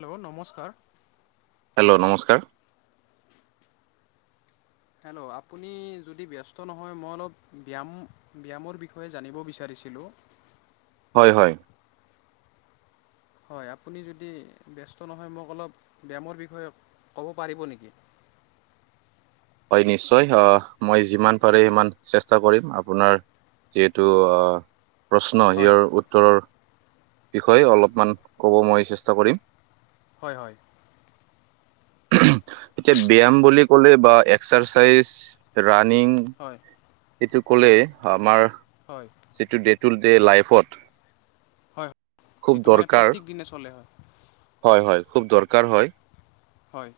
Hello নমস্কাৰ hello নমস্কাৰ hello আপুনি যদি ব্যস্ত নহয় মই অলপ ব্যয়াম ব্যয়ামৰ বিষয়ে জানিব বিচাৰি ছিলোঁ হয় হয় হয় আপুনি যদি ব্যস্ত নহয় মোক অলপ ব্যায়ামৰ বিষয়ে ক'ব পাৰিব নেকি? [inaudible] হয় নিশ্চয় অ মই যিমান পাৰি সিমান চেষ্টা কৰিম আপোনাৰ, যিহেতু আহ প্ৰশ্ন হয় ইৰ উত্তৰৰ বিষয়ে অলপমান ক'ব মই চেষ্টা কৰিম হয় হয় ব্যায়াম বুলি কলে বা এক্সাৰচাইজ ৰা নিং হয় টো কলে হয় আমাৰ হয় যিটো দেট টুল ডে' লাইফত হয় খুব যিটো মানে দৰকাৰ প্ৰত্যেক দিনে চলে হয় হয় হয় খুব দৰকাৰ হয় হয়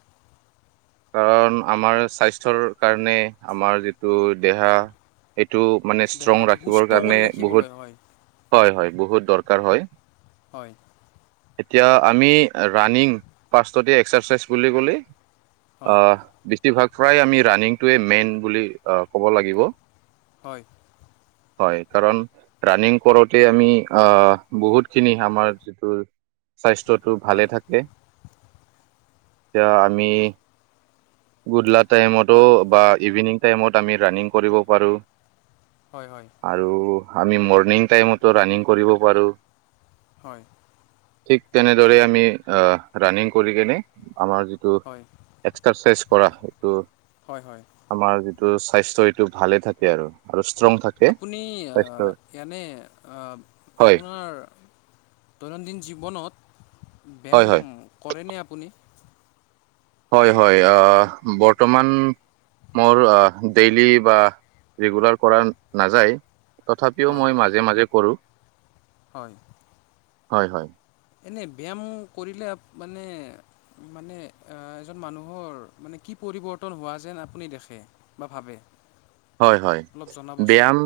কাৰণ আমাৰ স্বাস্থ্যৰ কাৰণে আমাৰ যিটো দেহা হেত টো মানে ষ্ট্ৰং দেহাটো ৰাখিবৰ সুস্থ কৰি কাৰণে ৰাখিবলৈ বহুত হয় হয় হয় বহুত দৰকাৰ হয় হয় এতিয়া আমি ৰানিং ফাৰ্ষ্টতে এক্সাৰচাইজ বুলি ক'লে হয় আহ বেছিভাগ প্ৰায় আমি ৰানিঙটোৱে মেইন বুলি আহ ক'ব লাগিব হয় হয় কাৰণ ৰানিং কৰোতে আমি আহ বহুতখিনি আমাৰ যিটো স্বাস্থ্যত টো ভালে হয় থাকে এতিয়া আমি গুড লাক টাইমতো হয় হয় বা ইভিনিং টাইমত আমি ৰানিং কৰিব পাৰোঁ হয় আৰু আমি মৰ্ণিং টাইমতো ৰাণিং কৰিব পাৰোঁ হয় ঠিক তেনেদৰে আমি আহ ৰাণিং কৰি কেনে আমাৰ যিটো হয় চেছ কৰা সেইটো হয় হয় ত স্বাস্থ্য এইটো ভালে থাকে আৰু আৰু ষ্ট্ৰং থাকে আপুনি স্বাস্থ্য ইনে আ হয় আপোনাৰ দৈনন্দিন জীৱনত হয় ব্যায়াম হয় কৰেনে আপুনি হয় হয় আঁ বৰ্তমান মোৰ ডেইলি বা ৰেগুলাৰ কৰা নাযায় তথাপিও হয় মই মাজে মাজে কৰোঁ হয় হয় হয় এনে ব্যায়াম কৰিলে মানে মানে এজন মানুহৰ মানে কি পৰিৱৰ্তন হোৱা যেন আপুনি দেখে বা ভাবে? হয় হয় অলপ জনাবচোন ব্যায়াম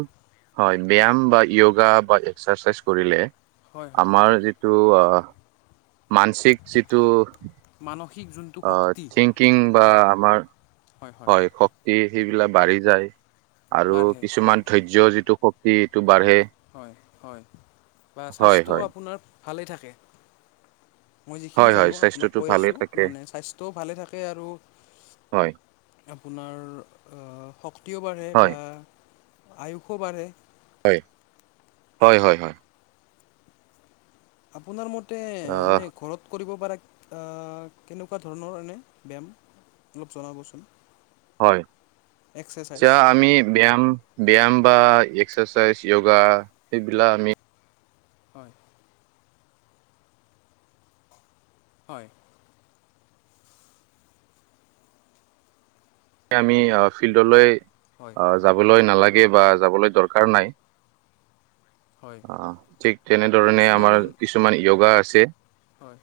হয় ব্যায়াম বা য়োগা বা এক্সাৰচাইজ কৰিলে হয় হয় আমাৰ যিটো আহ মানসিক যিটো মানুহ অ থিংকিং বা আমাৰ হয় শক্তি সেইবিলাক বাঢ়ি যায়। আৰু বাঢ়ে হয় কিছুমান ধৈৰ্য যিটো শক্তি এইটো বাঢ়ে হয় হয় বা হয় স্বাস্থ্য হয় আপোনাৰ ভালেই থাকে। মই যিখিনি হয় হয় জানো আপোনাক স্বাস্থ্যটো কৈ ভালে আছোঁ থাকে মানে স্বাস্থ্যও ভালে থাকে আৰু হয় আপোনাৰ আ শক্তিও বাঢ়ে হয় বা আয়ুসো বাঢ়ে হয় হয় হয় হয় আপোনাৰ মতে আহ এনে ঘৰত কৰিব পৰা আ কেনেকোৱা ধৰণৰ এনে ব্যায়াম অলপ জনাবচোন হয় এক্সাৰচাইজ এতিয়া আমি ব্যায়াম ব্যায়াম বা এক্সাৰচাইজ য়োগা সেইবিলাক আমি হয় হয়। আমি ফিল্ডলৈ হয় আ যাবলৈ নালাগে বা যাবলৈ দৰকাৰ নাই হয় অহ ঠিক তেনেধৰণে কিছুমান আমাৰ কিছুমান ইয়গা আছে হয়।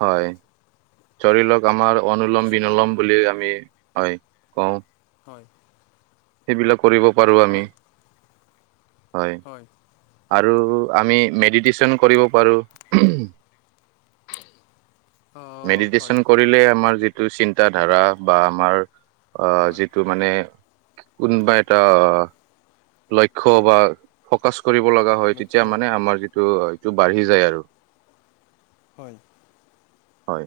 হয়। ধৰিলক আমাৰ অনুলম কিছুমান বিনুলম বুলি আমি হয় কওঁ হয় সেইবিলাক কৰিব পাৰোঁ হয় আমি। হয় আৰু আমি মেডিটেশ্যন কৰিব পাৰো। অ হয় মেডিটেশ্যন কৰিলে আমাৰ যিটো চিন্তা ধাৰা বা আমাৰ আহ হয় যিটো মানে কোনোবা এটা লক্ষ্য বা ফকাচ কৰিব লগা হয় তেতিয়া লক্ষ্য মানে আমাৰ যিটো বাঢ়ি যায় আৰু হয়। হয়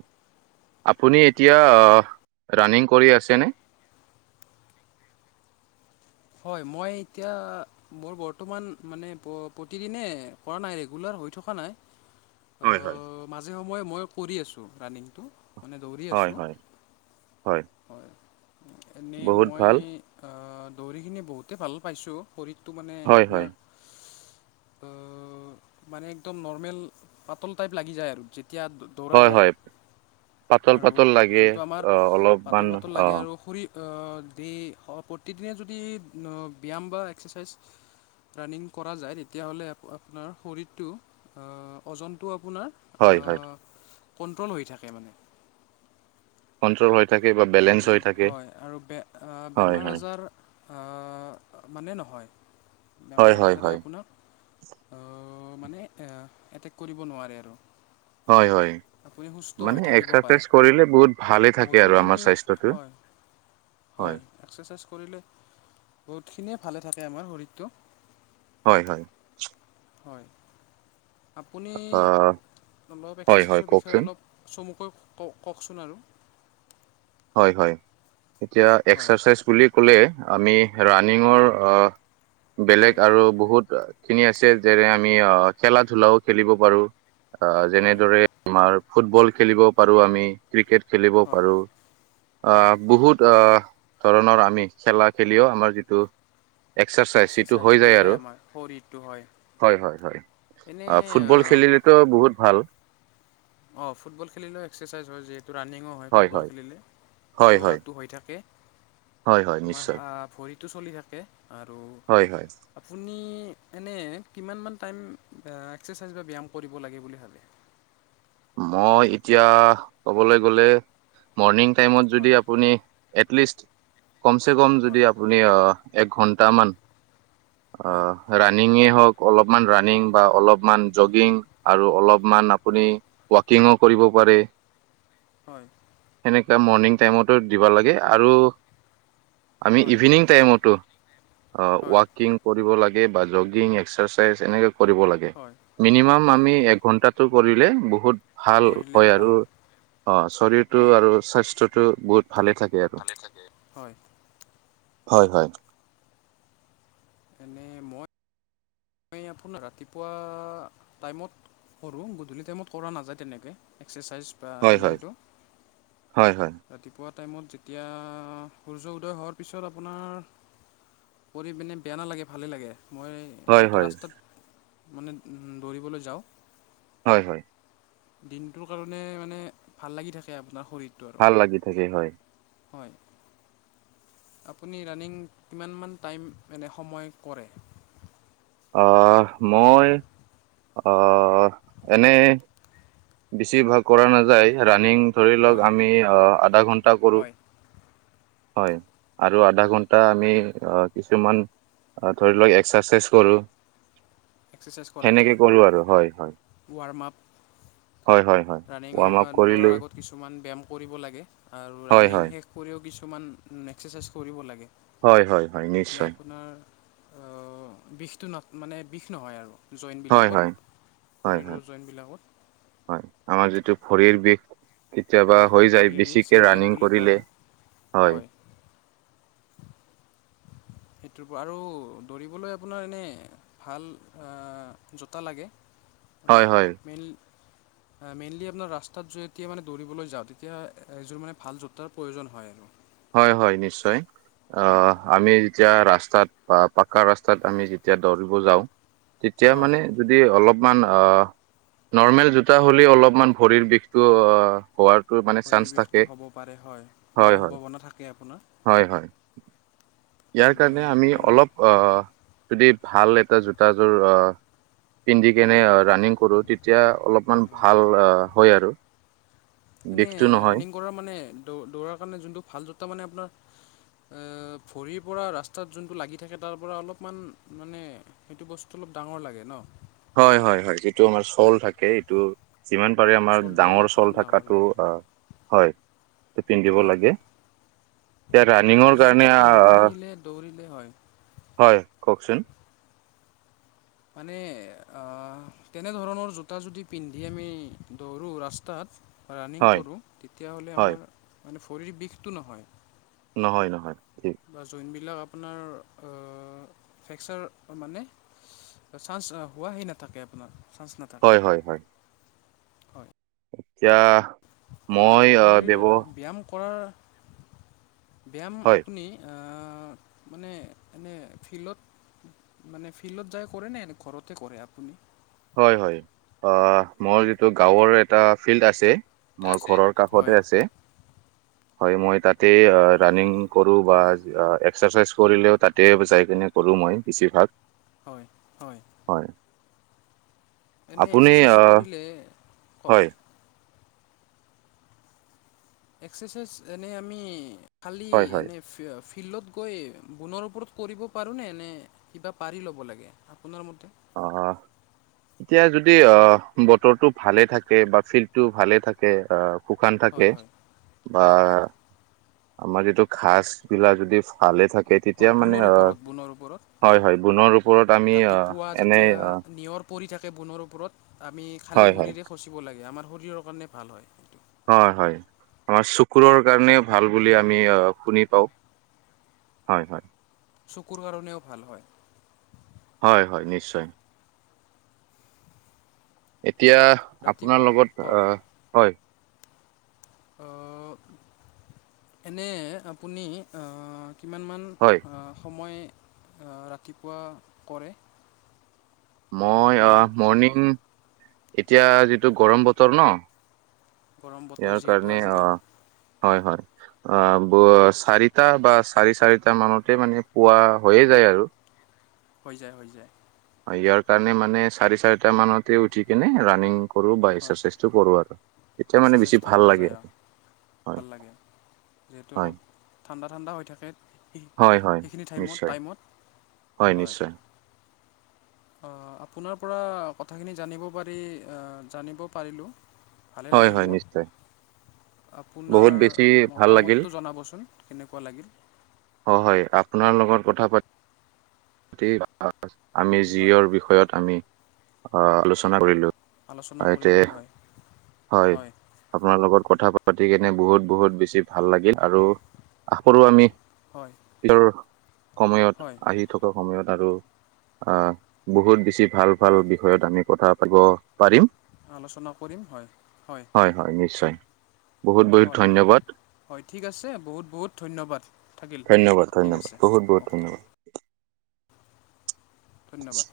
আপুনি এতিয়া ৰানিং কৰি আছেনে [inaudible] হয় মই এতিয়া মোৰ বৰ্তমান মানে প্ৰতিদিনে কৰা নাই ৰেগুলাৰ হৈ থকা নাই ত হয় হয়। মাজে সময়ে মই কৰি আছো ৰাণিংটো মানে দৌৰি হয় আছো হয় হয় এনেই বহুত মই ভাল আ দৌৰিকিনি বহুতেই ভাল পাইছো শৰীৰটো মানে হয় হয় আপোনাৰ অ মানে একদম নৰ্মেল পাতল টাইপ লাগি যায় আৰু তেতিয়া দৌৰা হয় যায়। হয় পাতল আৰু পাতল লাগে যোনটো অহ অলপমান অহ দেই প্ৰতিদিনে যদি ব্যায়াম বা এক্সাৰচাইজ ৰাণিং কৰা যায় তেতিয়াহ'লে আপোনাৰ শৰীৰটো অ উজনতো আক আপোনাৰ আ হয় হয় কণ্ট্ৰল হৈ থাকে মানে। সঞ্চৰ হয় আৰু হয় আৰু হয় বেমাৰ হয় আজাৰ আ মানে নহয় হয় বেমাৰ হয় আজাৰে হয় আপোনাক অ মানে এটেক কৰিব নোৱাৰে আৰু হয় হয় আপুনি সুস্থ হৈ মানে থাকিব এক্সাৰচাইজ পাৰে কৰিলে বহুত ভালে থাকে আৰু আমাৰ বহুতোখিনি স্বাস্থ্যটো হয় হয় এক্সাৰচাইজ কৰিলে বহুতখিনিয়ে ভালে থাকে আমাৰ শৰীৰটো হয় হয়। হয় আপুনি আহ অলপ হয় হয় এক্সাৰচাইজৰ বিষয়ে কওকচোন অলপ চমু কৈ ক কওঁকচোন আৰু হয় হয় এতিয়া হয় এক্সাৰচাইজ বুলি ক'লে আমি ৰানিঙৰ আ বেলেগ হয় আৰু বহুত খিনি আছে যেনে আমি খেলা ধূলাও খেলিব পাৰোঁ আহ হয় যেনেদৰে আমাৰ ফুটবল খেলিব পাৰোঁ আমি ক্ৰিকেট খেলিব হয় পাৰোঁ হয় আহ বহুত ধৰণৰ আমি খেলা খেলিও আমাৰ যিটো এক্সাৰচাইজ সেইটো হৈ যায় আৰু হয় হয় হয় এনে অ ফুটবল খেলিলেতো বহুত ভাল। অঁ ফুটবল খেলিলেও এক্সাৰচাইজ হয় যিহেতু ৰাণিঙো হয় ফুটবল খেলিলে হয় হয় দৌৰাটো হৈ থাকে। হয় হয় তোমাৰ নিশ্চয় আহ ভৰিটো চলি থাকে। আৰু হয় হয় আপুনি এনে কিমান মান টাইম আ এক্সাৰচাইজ বা ব্যায়াম কৰিব লাগে বুলি ভাবে মই এতিয়া ক'বলৈ গ'লে মৰ্ণিং টাইমত যদি হয় আপুনি এটলিষ্ট কমচে কম যদি হয় আপুনি এক ঘণ্টামান অ হয় ৰাণিঙে হওক। অলপমান ৰাণিং বা অলপমান জগিং আৰু অলপমান আপুনি হয় কিঙো কৰিব পাৰে হয়। তেনে মৰ্ণিং টাইমতো দিব লাগে আৰু আমি হয় ইভিনিং টাইমতো অ হয় ৱাকিং কৰিব লাগে বা জগিং এক্সাৰচাইজ এনেকে কৰিব লাগে হয় মিনিমাম হয় আমি এঘন্টাটো কৰিলে বহুত ভাল কৰিলে হয় ভাল আৰু অ শৰীৰটো হয় আৰু স্বাস্থ্যটো বহুত ভালে থাকে আৰু ভালে থাকে হয়। হয় হয়। এনে মই মই আপোনাৰ ৰাতিপুৱা টাইমত কৰোঁ গধূলি টাইমত কৰা নাযায় তেনেকে এক্সাৰচাইজ বা হয় হয় ৰাণিংটো হয় ৰাতিপুৱা টাইমত যেতিয়া সূৰ্য উদয় হোৱাৰ পিছত আপোনাৰ কৰি কিনি বেয়া নালাগে ভালেই লাগে। মই হয় হয় যিহেতু হয় ৰাস্তাত মানে দৌৰিবলৈ যাওঁ। হয় হয়। দিনটোৰ কাৰণে মানে ভাল লাগি থাকে আপোনাক ভাল লাগি থাকে হয়। হয়। আপুনি ৰানিং কিমান মান টাইম মানে সময় কৰে। আ মই এনে বেছিভাগ কৰা নাযায় ৰানিং ধৰি লওঁক হয় আমি আ আধা ঘণ্টা কৰোঁ হয় হয় আৰু আধা ঘণ্টা আমি কিছুমান আৰু ধৰি লওক এক্সাৰচাইজ কৰোঁ। এক্সাৰচাইজ কৰা যায় সেনেকে কৰোঁ আৰু হয় হয়। ৱাৰ্ম আপ হয় হয় হয় ৱাৰ্ম আপ ৰানিঙৰ কৰিলো দৌৰাৰ আগত কিছুমান ব্যায়াম কৰিব লাগে আৰু হয় ৰাণিং হয় শেষ কৰিও কিছু কিছুমান এক্সাৰচাইজ কৰিব লাগে। হয় হয় হয় নিশ্চয়। অ বিষটো ন মানে বিষ নহয় আৰু। হয় হয় জইণ্টবিলাকত হয় হয় শৰীৰৰ হয় জইণ্টবিলাকত। আমাৰ যিটো ভৰিৰ বিষ। কেতিয়াবা হয় হয় হৈ যায় ভৰিৰ বিষ বেছিকে চিন পেইন ৰাণিং বুলি কোৱা কৰিলে হয় হয়। [inaudible] সেইটোৰ পৰা আৰু দৌৰিবলৈ আপোনাৰ এনে ভাল অ জোতা লাগে। ৰ হয় হয় মিল মেইনলি আপোনাৰ ৰাস্তাত যে যেতিয়া মানে দৌৰিবলৈ যাওঁ তেতিয়া এইযোৰ মানে ভাল জোতাৰ প্ৰয়োজন হয় আৰু। হয় হয় নিশ্চয় হয় আহ আমি যেতিয়া ৰাস্তাত বা পাককা ৰাস্তাত আমি যেতিয়া দৌৰিব যাওঁ। তেতিয়া হয় মানে যদি অলপ মান আ নৰ্মেল জোতা হ'লে অলপমান ভৰিৰ বিষটো অ হোৱাৰ শৰীৰ বিষটো হ'ব পাৰে হয় হয় পোৱাৰ হয় সম্ভাৱনা থাকে আপোনাৰ। হয় হয় ইয়াৰ এনে কাৰণে আমি অলপমান অলপ আহ যদি ভাল এটা জোতাযোৰ আহ পিন্ধি হয় কেনে ৰাণিং কৰোঁ তেতিয়া হয় অলপমান হয় ভাল হয় আৰু। এনে বিষটো নহয় ৰানিং কৰাৰ মানে দৌ দৌৰাৰ কাৰণে যোনটো ভাল জতা মানে আপোনাৰ [inaudible] অ ভৰিৰ পৰা ৰাস্তাত যোনটো লাগি থাকে তাৰ পৰা অলপমান মানে সেইটো বস্তু অলপ ডাঙৰ লাগে ন। হয় হয় হয় যিটো আমাৰ চল থাকে এইটো যিমান পাৰে আমাৰ চ'লটো ডাঙৰ অলপমান চল ডাঙৰ থকাটো লাগে হয়। পিন্ধিব হয় লাগে। এতিয়া ৰানিংৰ সেইযোৰ জোতা কাৰণে আ পিন্ধিলে দৌৰিলে হয় হয়। কওকচোন। মানে আহ তেনেধৰণৰ জোতা যদি পিন্ধি আমি দৌৰোঁ ৰাস্তাত। বা ৰানিং হয় কৰোঁ তেতিয়াহ'লে হয় আমাৰ মানে ভৰিৰ বিষটো নহয়। নহয় নহয়। ঠিক বা জইন বিলাক আপোনাৰ অ ফ্ৰেকচাৰ মানে চান্স হোৱাহে নাথাকে আপোনাৰ। চান্স নাথাকে হয় হয় হয়। হয়। এতিয়া মই আহ শৰীৰ ব্যৱ ব্যায়াম কৰাৰ ব্যায়াম হয় আপুনি [inaudible] এনে এনে ফিল্ডত মানে ফিল্ডত যায় কৰে নে ঘৰতে কৰে আপুনি? হয় হয় মোৰ যিটো গাঁৱৰ এটা ফিল্ড আছে মোৰ আছে। ঘৰৰ কাষতে হয় আছে হয় মই তাতে ৰাণিং কৰোঁ বা হয় এক্সাৰচাইজ কৰিলেও তাতে যাই কিনে কৰোঁ মই বেছিভাগ। হয় হয়। এনেই আপুনি এক্সাৰচাইজ আহ কৰিলে হয় কওক এক্সাৰচাইজ এনে আমি খালি হয় হয় এনে ফিঅ ফি ফিল্ডত গৈ বুনৰ ওপৰত কৰিব পাৰোঁনে নে কিবা পাৰি ল'ব লাগে আপোনাৰ মতে। অ অ এতিয়া যদি আহ বতৰটো ভালে থাকে বা ফিল্ডটো ভালে থাকে আহ শুকান থাকে হয় হয় বা হয় হয় আমাৰ যিটো ঘাচবিলাক যদি ভালে থাকে। কে হয় তেতিয়া মানে বুনৰ অ ওপৰত বুনৰ ওপৰত হয় হয় গুণৰ ওপৰত আমি অ এনে এতিয়া অ', নিয়ৰ পৰি থাকে বুণৰ ওপৰত আমি খালী হয়, হয়, ভৰিৰে খচিব লাগে আমাৰ শৰীৰৰ কাৰণে ভাল হয় সেইটো হয় হয় আমাৰ চকুৰৰ কাৰণেও ভাল বুলি আমি অ শুনি পাওঁ। হয় হয়। চকুৰ কাৰণেও ভাল হয়। হয় হয় নিশ্চয়। এতিয়া ৰাতি আপোনাৰ লগত অ হয়। অ' এনে আপুনি অ। কিমানমান অ হয় সময় অ ৰাতিপুৱা কৰে। মই অ ব্যায়াম মৰ্ণিং এতিয়া যিটো গৰম বতৰ ন। গৰম ইয়াৰ বতৰ যিহেতু কাৰণে অ', আজিকালি। হয় হয়। অ ব চাৰিটা বা চাৰি চাৰিটা মানতে মানে পোৱা হৈয়ে যায় আৰু। [inaudible] হৈ যায় হৈ যায়। ইয়াৰ কাৰণে মানে চাৰি চাৰিটা মানতে উঠি কেনে ৰানিং কৰো বা হয় এক্সাৰচাইজটো কৰো আৰু। তেতিয়া মানে বেছি এক্সাৰচাইজটো ভাল কৰা লাগে যায় অ আৰু। হয় ভাল লাগে যিহেতু হয় অলপ ঠান- বা ঠাণ্ডা হৈ থাকে। সেই- হয় হয় সেইখিনি টাইমত নিশ্চয় টাইমত হয় নিশ্চয়। অ আপোনাৰ পৰা কথাখিনি জানিব পাৰি এ জানিব পাৰিলোঁ। ভালেই হয় লাগিল হয় মোৰ নিশ্চয়। বহুত আপোনাৰ বেছি ভাল লাগিল মতামতটো জনাবচোন কেনেকুৱা লাগিল। হয় হয় আপ- আপোনাৰ লগত কথা পাতি আমি ৰাতি হয় যিয়ৰ বিষয়ত আমি। আ আলোচনা কৰিলোঁ। আলোচনা কৰিলোঁ হয়। হয় আপোনাৰ লগত কথা পাত- গতিকেনে বহুত বহুত বেছি ভাল লাগিল আৰু আশা কৰোঁ আমি হয় ইয়ৰ সময়ত হয় আহি থকা সময়ত। আৰু আ বহুত বেছি ভাল হয় ভাল বিষয়ত আমি কথা পাতিব পাৰিম। আলোচনা কৰিম হয় হয়। বহুত বহুত হয় ধন্যবাদ হয় ঠিক আছে বহুত বহুত ধন্যবাদ। থাকিল ধন্যবাদ ঠিক ধন্যবাদ আছে বহুত বহুত অ'কে ধন্যবাদ। ধন্যবাদ।